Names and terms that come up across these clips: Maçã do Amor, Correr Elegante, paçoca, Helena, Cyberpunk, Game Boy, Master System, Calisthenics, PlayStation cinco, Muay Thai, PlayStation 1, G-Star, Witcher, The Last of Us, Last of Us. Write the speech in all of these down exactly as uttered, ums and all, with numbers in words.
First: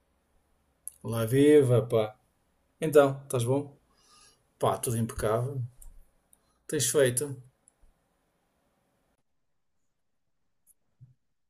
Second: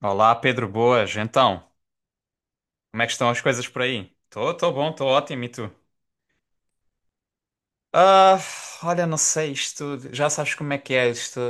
Olá, Pedro Boas. Olá, Então, viva, pá. como é que Então, estão as estás coisas bom? por aí? Tô, tô Pá, bom, tudo tô ótimo, e impecável. tu? Tens feito? Ah, olha, não sei, isto, já sabes como é que é isto.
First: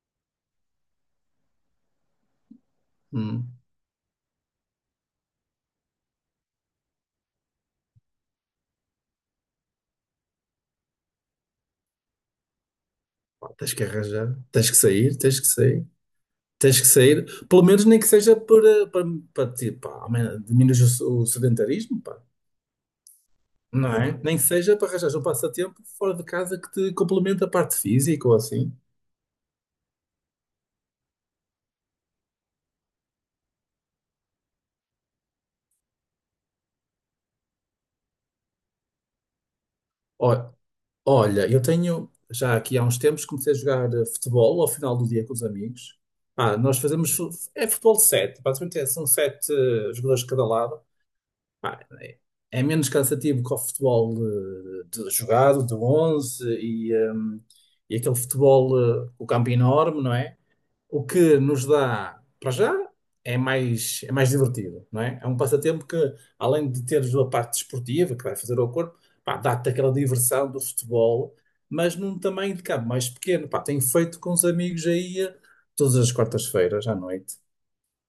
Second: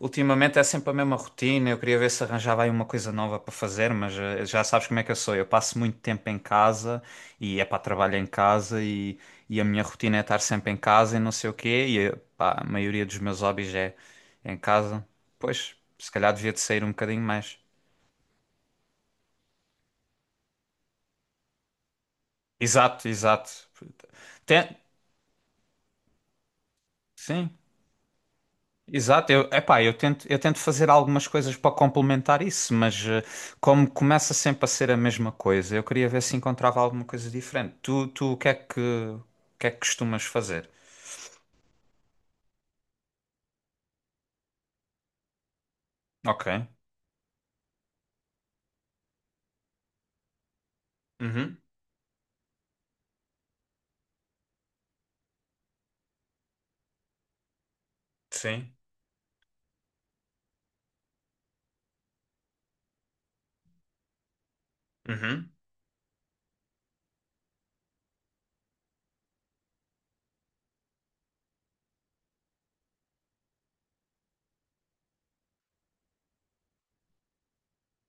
Ultimamente é sempre a mesma rotina. Eu queria ver se arranjava aí uma coisa nova para Hum. fazer, mas eh, já sabes como é que eu sou. Eu passo muito tempo em casa e é para trabalho em casa e, e a minha rotina é estar sempre em casa e não sei o quê. E eh, pá, a maioria dos meus Pá, hobbies tens que é arranjar. em Tens que casa. sair, tens que Pois, sair. se calhar devia de Tens sair que um bocadinho sair. mais. Pelo menos nem que seja para, para, para ti, pá, amen- diminuir o, o sedentarismo, pá. Exato, exato. Não é? Nem que Tem, seja para arranjar um passatempo fora de casa que te complemente a sim. parte física ou assim. Exato, eu, epá, eu tento, eu tento fazer algumas coisas para complementar isso, mas eh, como começa sempre a ser a mesma coisa, eu queria ver se encontrava alguma coisa diferente. Tu, tu, o que é que, o que é que costumas Ó- fazer? Olha, eu tenho, já aqui há uns tempos, comecei a jogar eh, futebol ao final do dia com os amigos. Ok. Pá, nós fazemos, fu- é futebol de sete. Basicamente é- são sete eh, jogadores de cada lado. Uhum. Pá, é é menos cansativo que o futebol, eh, de, jogado, de onze e, ehm, e aquele Sim. futebol, eh, o campo enorme, não é? O que nos dá, para já, é mais, é mais divertido, não é? É um Uhum. passatempo que, além de teres a parte desportiva que vai fazer ao corpo, pá, dá-te aquela diversão do futebol, mas num tamanho de campo mais pequeno. Pá, tenho feito com os amigos aí eh, todas as quartas-feiras à noite.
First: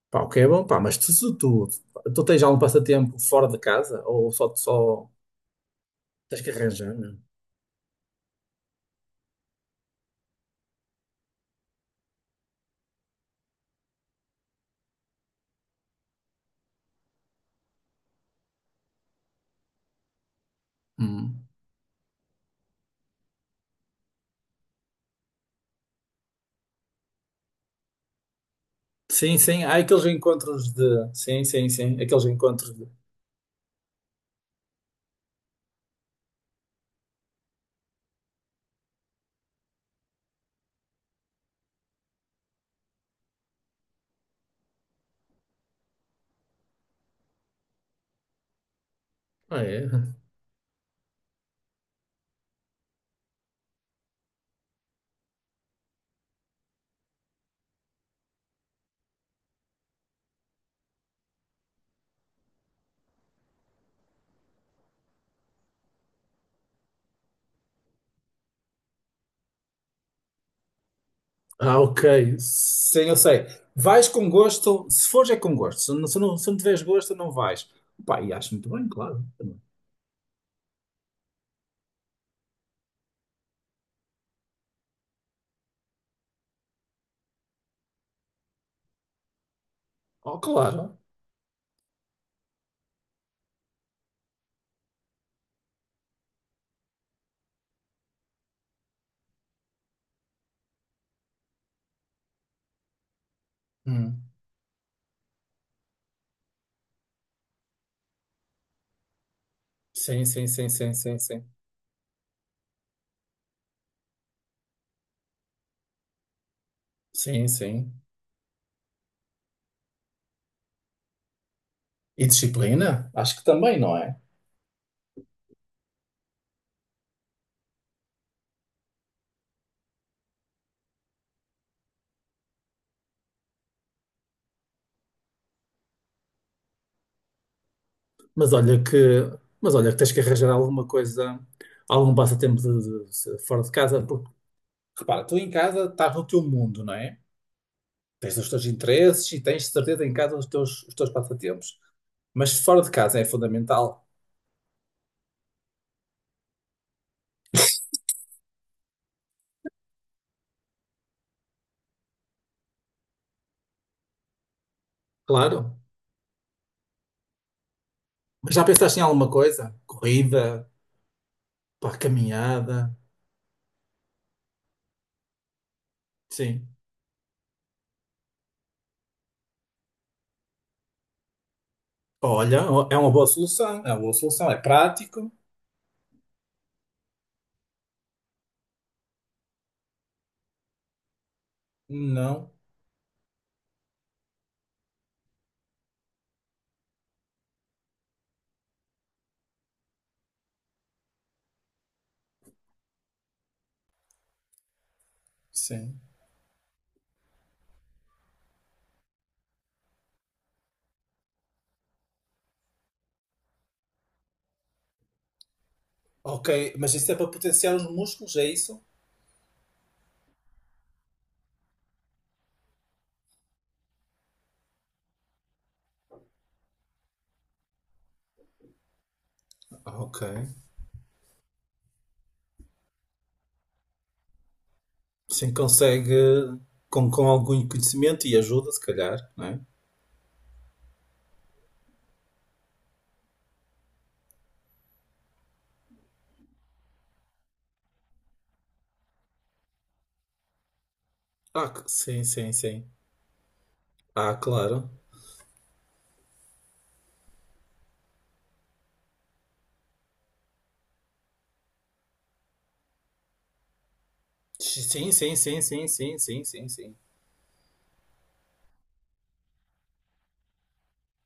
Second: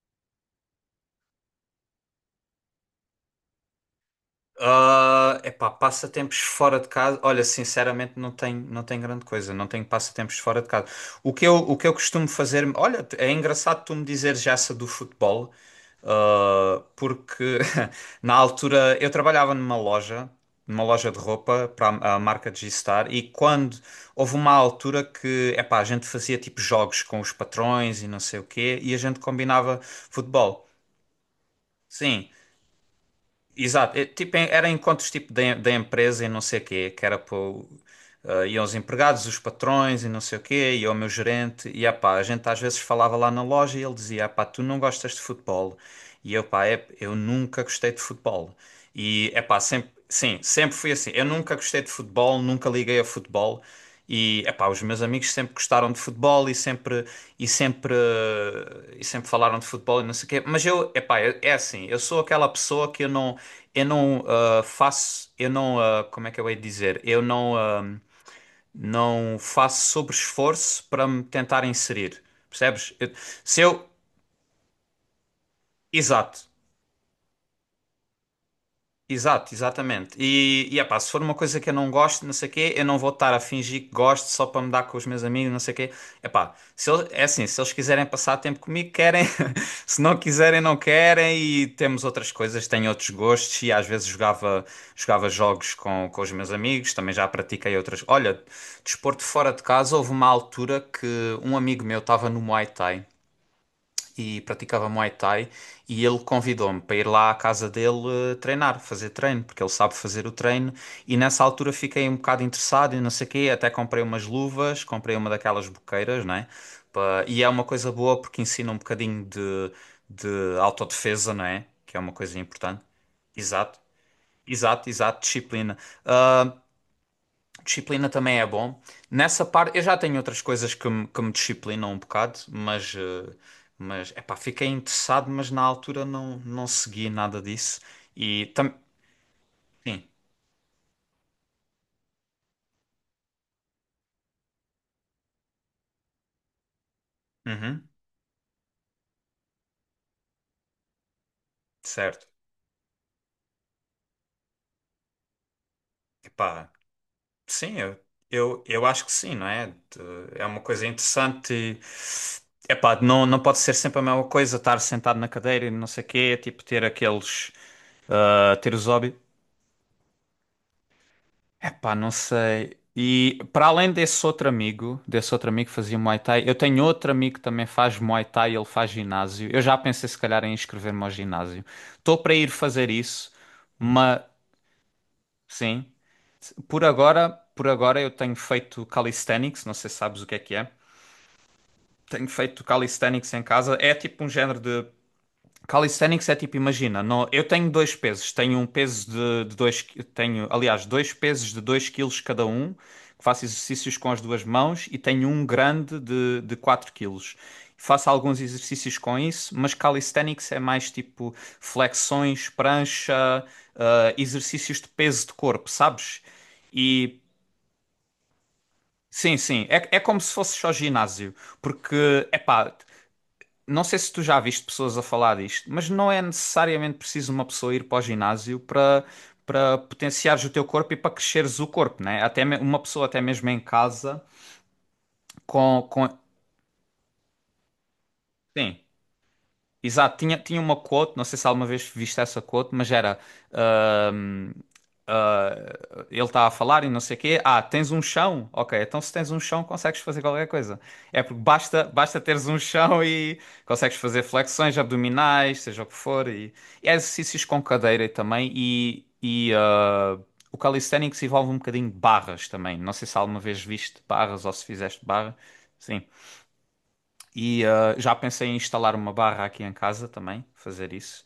Pá, o que é bom. Pá, mas tu, tu, tu, tu tens algum passatempo fora de casa ou só, só Ah, epá, passatempos tens que fora de arranjar, meu? casa. Olha, sinceramente não tenho, não tenho grande coisa, não tenho passatempos fora de casa. O que eu, o que eu costumo fazer, olha, é engraçado tu me dizeres essa do futebol. Uh, porque na altura eu trabalhava numa loja, numa loja de Hum. roupa para a a marca G-Star, e quando houve uma altura que epá, a gente fazia tipo jogos com os patrões e não sei o quê, e a gente Sim, sim, há combinava aqueles futebol. encontros de. Sim, sim, sim, aqueles Sim. encontros de. Exato, é, tipo, em- era encontros tipo da da empresa e não sei o quê, que era para iam os empregados, os patrões e não sei o quê, e o meu gerente, e ah pá, a gente às vezes falava lá na loja e ele dizia, ah pá, tu não gostas de futebol, e eu pá, é, eu nunca gostei de futebol, e é pá, Ah, é? sempre, sim, sempre fui assim, eu nunca gostei de futebol, nunca liguei a futebol, e, epá, os meus amigos sempre gostaram de futebol e sempre, e sempre, eh, e sempre falaram de futebol e não sei o quê. Mas eu, epá, eu- é assim, eu sou aquela pessoa que eu não, eu não ah, faço, eu não, ah, como é que eu hei de dizer? Eu não, ah, não faço sobre esforço para me tentar Ah, inserir, ok. percebes? Sim, Eu- eu sei. se eu, Vais com gosto. Se fores, é com gosto. se não, se não, exato, se não tiveres gosto, não vais. Pá, e acho muito bem, claro. exato, exatamente. E, e epá, se for uma coisa que eu não gosto, não sei o quê, eu não vou estar a fingir que gosto só para me dar com os meus amigos, não sei o quê. Epá, se eles, é assim, se eles quiserem passar tempo comigo, querem. Se não Oh, quiserem, não claro. querem. E temos outras coisas, tenho outros gostos. E às vezes jogava, jogava jogos com, com os meus amigos, também já pratiquei outras. Olha, desporto fora de casa, houve uma altura que um amigo meu estava no Muay Thai Hum. e praticava Muay Thai e ele convidou-me para ir lá à casa dele eh, treinar, fazer treino, porque ele sabe Sim, fazer o sim, sim, treino sim, e sim, nessa sim. altura fiquei um bocado interessado e não sei o quê, até comprei umas luvas, comprei uma daquelas boqueiras, não é? Pa- E Sim, é uma coisa sim. boa porque ensina um bocadinho de, de autodefesa, não é? Que é uma E coisa importante. disciplina? Acho que Exato, também, não é? exato, exato, disciplina. Ah, disciplina também é bom. Nessa parte, eu já tenho outras coisas que me, que me disciplinam um bocado, mas, eh, mas epá, fiquei interessado, mas na altura não, não segui nada disso. E Mas também. olha que, mas olha que Sim, tens que arranjar alguma coisa, algum passatempo de, de- se- fora de casa, porque repara, tu em casa estás no teu mundo, não é? uhum, Tens os teus interesses e tens de certeza em casa os teus, os teus passatempos. certo. Mas fora de casa é fundamental, Epá, sim, eu, eu, eu acho que sim, não é? De- É uma coisa interessante. E, epá, não, não pode ser sempre a mesma coisa, estar sentado na cadeira e claro. não sei o quê, tipo ter aqueles. Mas Ah, já ter os pensaste em hobbies. alguma coisa? Corrida, Epá, pá, não sei. caminhada, E para além desse outro amigo, desse outro amigo que fazia Muay Thai, eu sim. tenho outro amigo que também faz Muay Thai, ele faz ginásio. Eu já pensei se calhar em inscrever-me ao ginásio. Estou para ir Olha, fazer é uma boa isso, solução, é uma boa mas solução, é prático. sim. Por agora, por agora eu tenho feito calisthenics, não sei se sabes o que é que é. Tenho Não, feito calisthenics em casa. É tipo um género de calisthenics é tipo, imagina, no- eu tenho dois pesos, tenho um peso de, de dois, qui- tenho, aliás, dois pesos de dois quilos cada um, que faço exercícios com as duas mãos e tenho um grande sim. de, de quatro quilos. Faço alguns exercícios com isso, mas calisthenics é mais tipo flexões, prancha, ah, exercícios de peso de corpo, sabes? Ok, mas isso é E para potenciar os músculos, é isso? sim, sim, é, é como se fosse só ginásio, porque, epá. Não sei se tu já viste pessoas a falar disto, mas não é necessariamente preciso uma pessoa ir para o ginásio para, para Ok. potenciares o teu corpo e para cresceres o corpo, né? Até me- uma pessoa até mesmo em casa Sim, com, com... consegue com, com algum conhecimento e ajuda, Sim, se calhar, não é? exato. Tinha, tinha uma quote, não sei se alguma vez viste essa quote, mas era eh, ele tá a falar e não sei o quê. Ah, tens um chão? Ok, então se tens um chão, consegues fazer qualquer coisa. É porque Ah, c- basta, basta sim, teres sim, um sim. chão e consegues fazer Ah, flexões claro. abdominais, seja o que for. E, e há exercícios com cadeira também. E, e ah, o calisthenics envolve um bocadinho de barras também. Não sei se alguma vez viste barras ou se fizeste Sim, barra. sim, sim, sim, Sim. sim, sim, sim, sim. E ah, já pensei em instalar uma barra aqui em casa também, fazer isso.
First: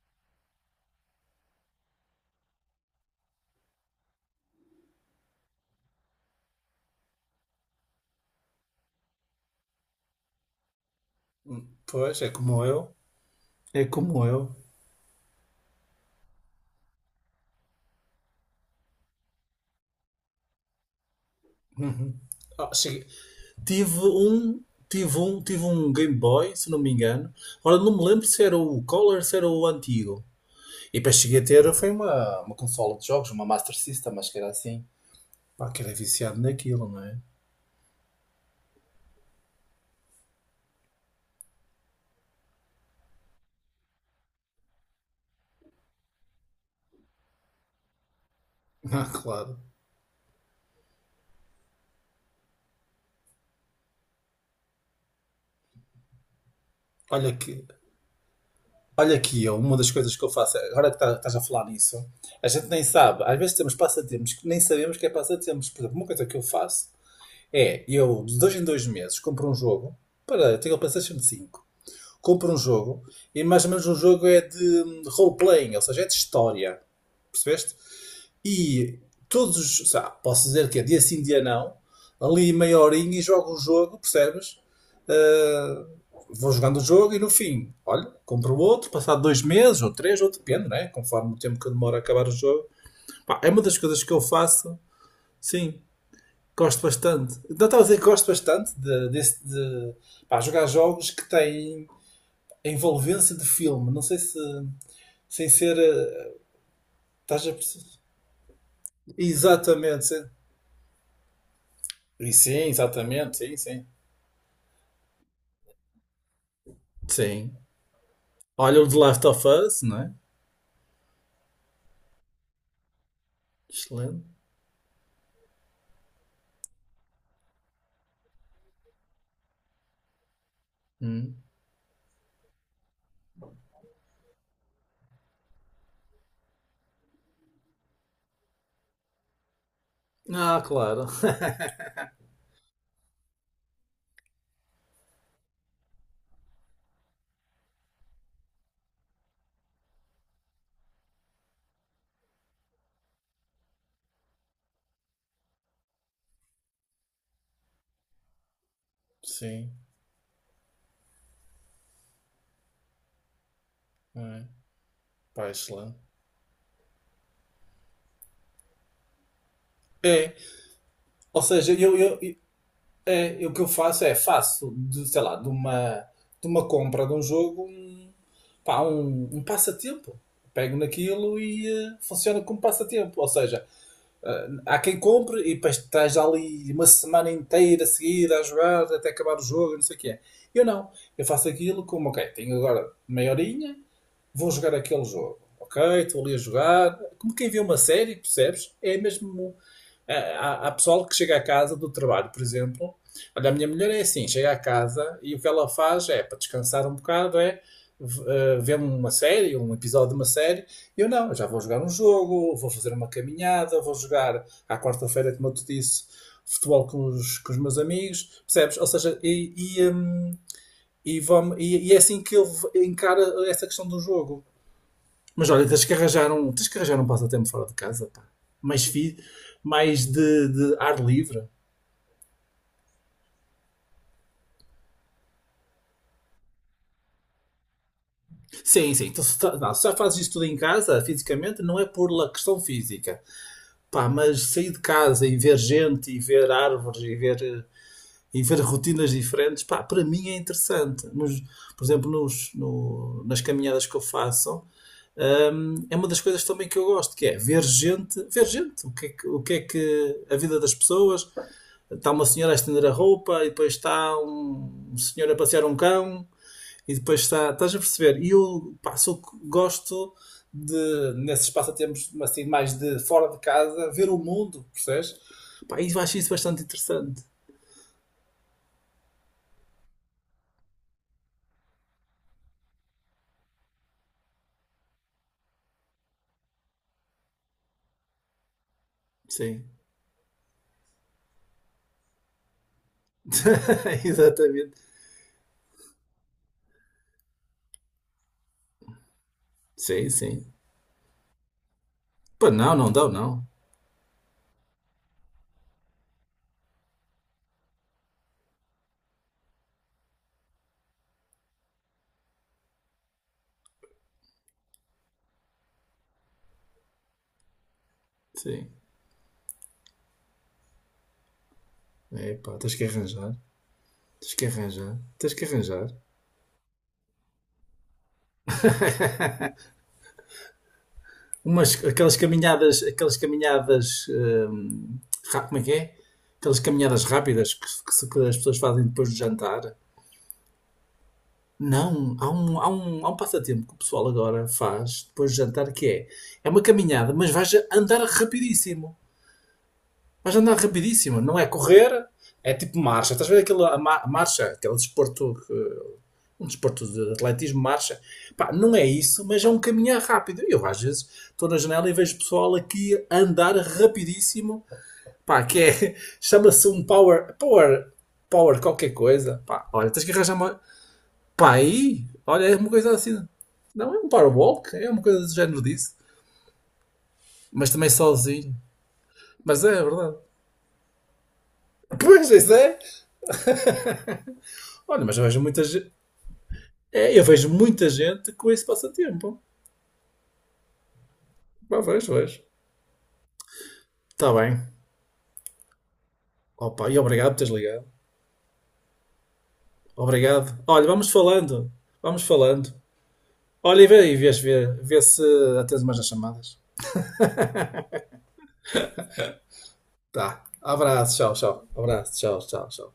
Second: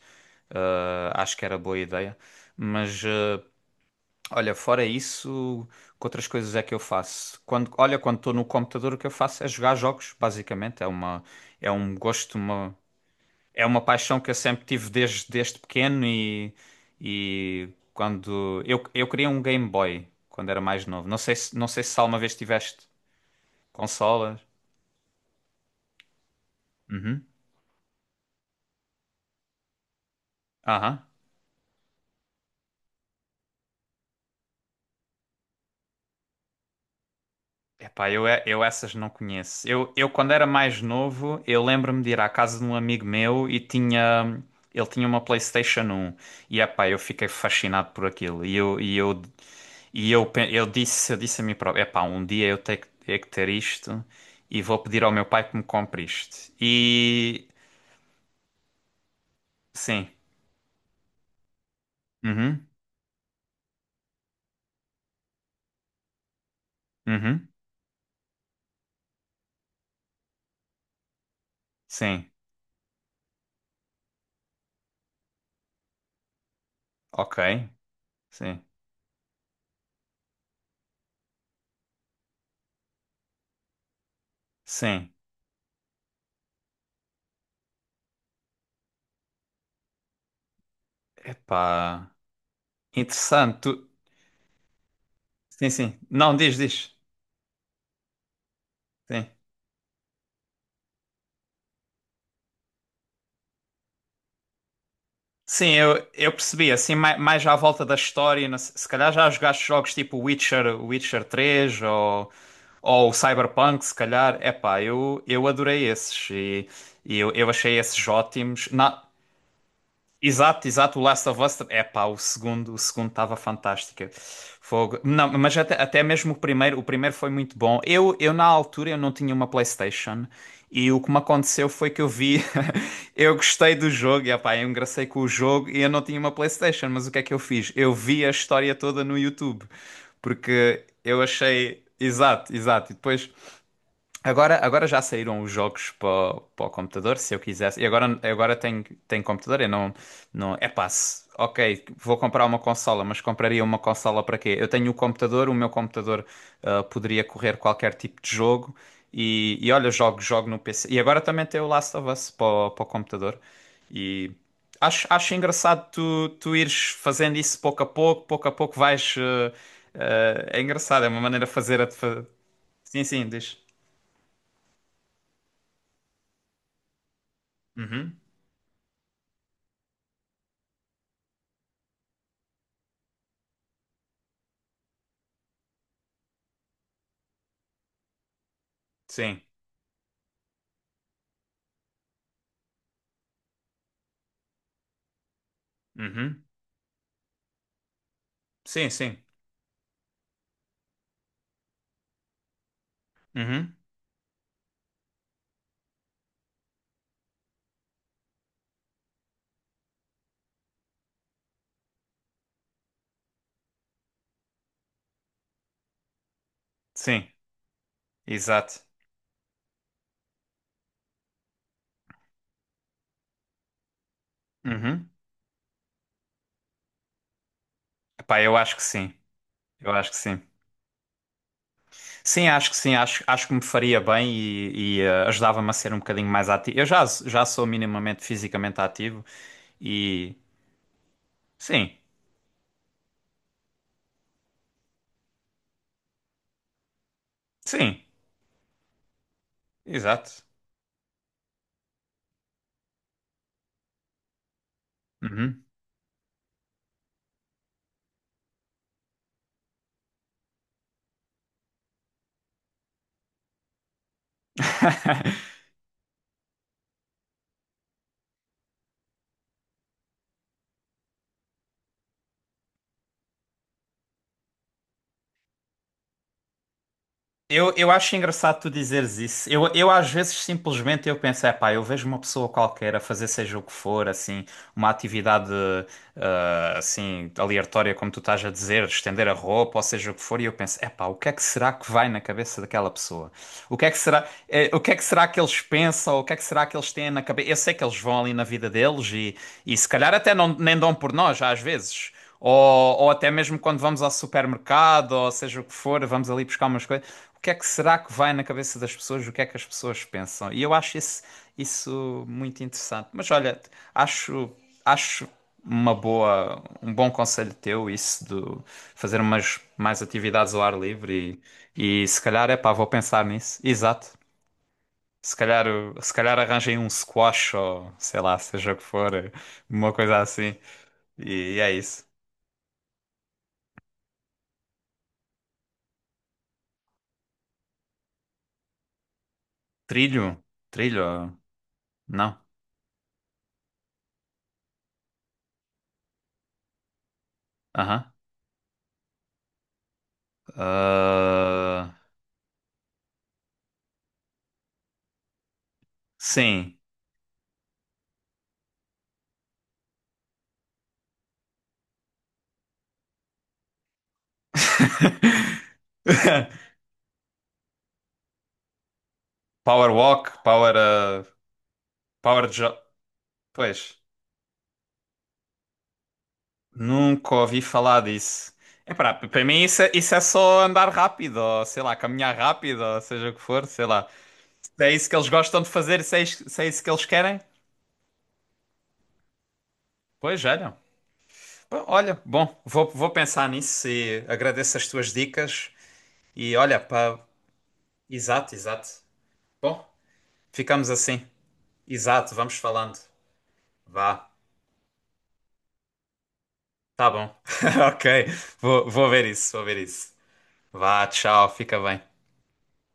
Ah, acho que era boa ideia. Mas. Ah, olha, fora isso, que outras coisas é que eu faço? Quando, olha, quando estou no computador, o que eu faço é jogar jogos, basicamente. É uma, Hum, é um pois, é gosto, como uma, eu. é uma É paixão como que eu eu. sempre tive desde, desde pequeno e, e quando eu, eu queria um Game Boy quando era mais novo. Não sei se, não sei se Uhum. alguma vez Ah, tiveste cheguei- Tive consolas. um, tive um, tive um Game Boy, se não me Uhum. engano. Ora, não me lembro se era o Color, se era o antigo. E Aham. depois cheguei a ter, foi uma, uma consola de jogos, uma Master System, acho que era assim. Pá, que era viciado naquilo, não é? Epá, eu, é, eu essas não conheço. Eu, eu quando era mais novo, eu lembro-me de ir à casa de um amigo meu e tinha, ele tinha uma PlayStation um. E epá, eu fiquei fascinado por aquilo. E eu, e Ah, eu, claro. e eu, pe- eu disse, eu disse a mim próprio, epá, um dia eu tenho que tenho que ter isto e vou pedir ao meu pai que me compre isto. Olha E que Olha aqui, eu, uma das sim. coisas que eu faço, agora que tá- estás a falar nisso, a Uhum. gente nem sabe. Às vezes temos passatempos que nem sabemos que é passatempos. Por exemplo, uma coisa que eu faço Uhum. é, eu de dois em dois meses compro um jogo. Para, eu tenho o PlayStation cinco, Sim. compro um jogo, e mais ou menos um jogo é de hum, role-playing, ou seja, é de história, Ok. percebeste? Sim. E todos os. Posso dizer que é dia sim, dia não. Ali meia horinha e jogo o jogo, percebes? Sim. Ah, vou jogando o jogo e no fim, olha, compro outro, passado dois meses ou três, ou depende, né? Conforme o tempo que demora a Epá, acabar o jogo. Pá, é interessante. uma das Tu... coisas que eu faço, Sim, sim, sim. Não, diz, gosto diz. bastante. Não, estava a dizer que gosto bastante de, Sim. desse- de, pá, jogar jogos que têm a envolvência de filme. Não sei se. Sem Sim, ser. eu, eu eh, percebi, assim, mai- mais, Estás já a à volta perceber? da história, não se se calhar já jogaste jogos tipo Exatamente. Witcher, Witcher três ou, E Sim, ou exatamente, sim, Cyberpunk, sim. se calhar, epá, eu, eu adorei esses e, e eu, eu Sim. achei esses ótimos. Olha o The Na, Last of Us, não é? exato, exato, o Last of Us, é pá, o segundo, o segundo estava fantástico. Excelente. Fogo. Não, mas até, até mesmo o primeiro, o primeiro foi muito bom. Eu, eu na altura eu não tinha uma PlayStation e o que me Hum. aconteceu foi que eu vi, eu gostei do jogo, e epá, eu engracei com o jogo e eu não tinha uma PlayStation, mas o que é que eu fiz? Eu vi a história toda no YouTube, Ah, porque claro. eu achei, exato, exato, e depois agora, agora já saíram os jogos para para o computador, se eu quisesse. E agora, agora tenho, tenho computador, eu não, não... É passe. Ok, vou comprar uma consola, mas compraria uma consola para quê? Eu tenho o computador, o meu computador ah, poderia correr qualquer tipo de jogo. E, e Sim, olha, jogo, jogo no P C. E agora também tem o Last of Us para o para o computador. E é. acho, acho Pá, engraçado excelente. tu, tu ires fazendo isso pouco a pouco, pouco a pouco vais... eh, É, eh, é engraçado, é uma ou maneira de seja, fazer... A, eu, eu, fa- eu- Sim, sim, é, eu- o diz. que eu faço é faço de, sei lá, de uma, de uma compra de um jogo um, Uhum. pá, um, um passatempo. Pego naquilo e eh, funciona como passatempo. Ou seja, ah, há quem compre e depois estás ali uma semana inteira seguida a jogar até acabar o Sim. jogo, não sei o que é. Eu não. Eu faço aquilo como, ok, tenho agora meia horinha, vou jogar aquele jogo. Ok, estou ali a Uhum. jogar. Como quem vê uma série, percebes? Sim, É sim. mesmo. É, Há, há pessoal que chega a casa do trabalho, por exemplo. Olha, a minha Uhum. mulher é assim, chega a casa e o que ela faz é, para descansar um bocado, é eh, ver uma série, um episódio de uma série. Eu não, eu já vou jogar um jogo, vou fazer uma caminhada, vou jogar à quarta-feira, como eu te disse, futebol com Sim. os, com os meus amigos, percebes? Exato. Ou seja, e, e, hum, e, vamo- e- e é assim que ele v- encara essa questão do jogo. Uhum. Mas olha, tens que arranjar um, tens que arranjar um passatempo fora de casa, pá. Epá, eu acho que Mais, sim. fi, Eu mais acho que sim. de, de, ar livre. Sim, acho que sim. Acho, acho que me faria bem e, e, eh, ajudava-me a ser um bocadinho mais ativo. Eu já, já sou minimamente fisicamente Sim, sim. ativo Então, se, tá- não, se já fazes isso e. tudo em casa, fisicamente, não é Sim. por la questão física. Pá, mas sair de casa e ver gente, e ver árvores, e ver, eh, Sim. e ver rotinas diferentes, pá, para mim é Exato. interessante. Nos- por exemplo, nos, no- nas caminhadas que eu faço, Uhum. hum, é uma das coisas também que eu gosto, que é ver gente, ver gente, o que é que, o que, é que a vida das pessoas. Está uma senhora a estender a roupa e depois está um, um senhor a passear um cão, e depois está, estás a perceber? E eu, pá, sou- gosto, de, nesses passatempos assim, mais de fora de casa, ver o mundo, percebes? Pá, e eu acho isso bastante interessante. Eu, eu acho engraçado tu dizeres isso. Eu, eu às vezes simplesmente eu penso, é pá, eu vejo uma pessoa qualquer a fazer seja o que for, assim, uma atividade ah, assim, aleatória, como tu estás a dizer, estender a Sim, roupa, ou seja o que for, e eu penso, epá, o que é que será que vai na cabeça daquela pessoa? O que é que será, eh, exatamente. o que é que será que eles pensam? O que é que será que eles têm na cabeça? Eu sei que eles vão ali na vida deles e, e se Sim, calhar até não, sim. nem dão por nós, às vezes. Pá, não, não Ou, dá, ou até não. mesmo quando vamos ao supermercado, ou seja o que for, vamos ali buscar umas coisas. O que é que será que vai na cabeça das pessoas? O que é que as pessoas pensam? E eu acho isso, isso muito interessante. Mas olha, acho, acho uma boa, um bom conselho teu, isso de Sim. fazer umas mais atividades ao ar livre e, e se É, calhar, pá, é pá, tens que vou pensar arranjar. nisso. Exato. Tens que arranjar. Tens Se que calhar, arranjar. uh, se calhar arranjem um squash ou sei lá, seja o que for, uh, uma coisa assim. E é Umas, isso. Aquelas caminhadas, aquelas caminhadas, hum, ra- como é que é? Aquelas caminhadas rápidas que, que se- que as pessoas fazem depois do jantar. Trilho? Trilho? uh, Não, há Não. um, há um, há um passatempo que o pessoal agora faz depois do jantar que é, é uma caminhada, mas vais a andar Aham. rapidíssimo. Mas andar rapidíssimo, não é Ah, correr, é tipo marcha. Estás a ver aquela a ma- marcha, aquele desporto, eh, um sim. desporto de atletismo, marcha. Pá, não é isso, mas é um caminhar rápido. Eu às vezes estou na janela e vejo pessoal aqui a andar rapidíssimo, pá, que é, chama-se um power, power, power qualquer coisa. Pá, olha, Power tens que arranjar walk, uma, power, uh, pá, aí, olha, power é uma jog. coisa assim. Não, Pois. é um power walk, é uma coisa do género disso, Nunca ouvi mas também falar disso. sozinho. Epá, p- para mim Mas é, isso é é, isso verdade. é só andar rápido, ou sei lá, Pois, caminhar isso é. rápido, ou seja o que for, sei lá. Se é Olha, isso que mas eu eles vejo gostam muita de gente. fazer, se é isso, se é isso que eles É, eu querem, vejo muita gente com esse passatempo. pois olha. Pá, Pá, vejo, olha, vejo. bom, vou, vou pensar nisso e Está bem. agradeço as tuas dicas. E olha, Opa, e pá, obrigado por teres ligado. exato, exato. Bom, Obrigado. Olha, ficamos vamos assim. falando. Vamos Exato, vamos falando. falando. Olha, e vê, e Vá, vês, vê, vê se atendes mais nas chamadas. tá bom. Ok, vou, vou ver isso, vou ver isso. Tá. Vá, Abraço, tchau, tchau, tchau. fica bem. Abraço, tchau, tchau, tchau.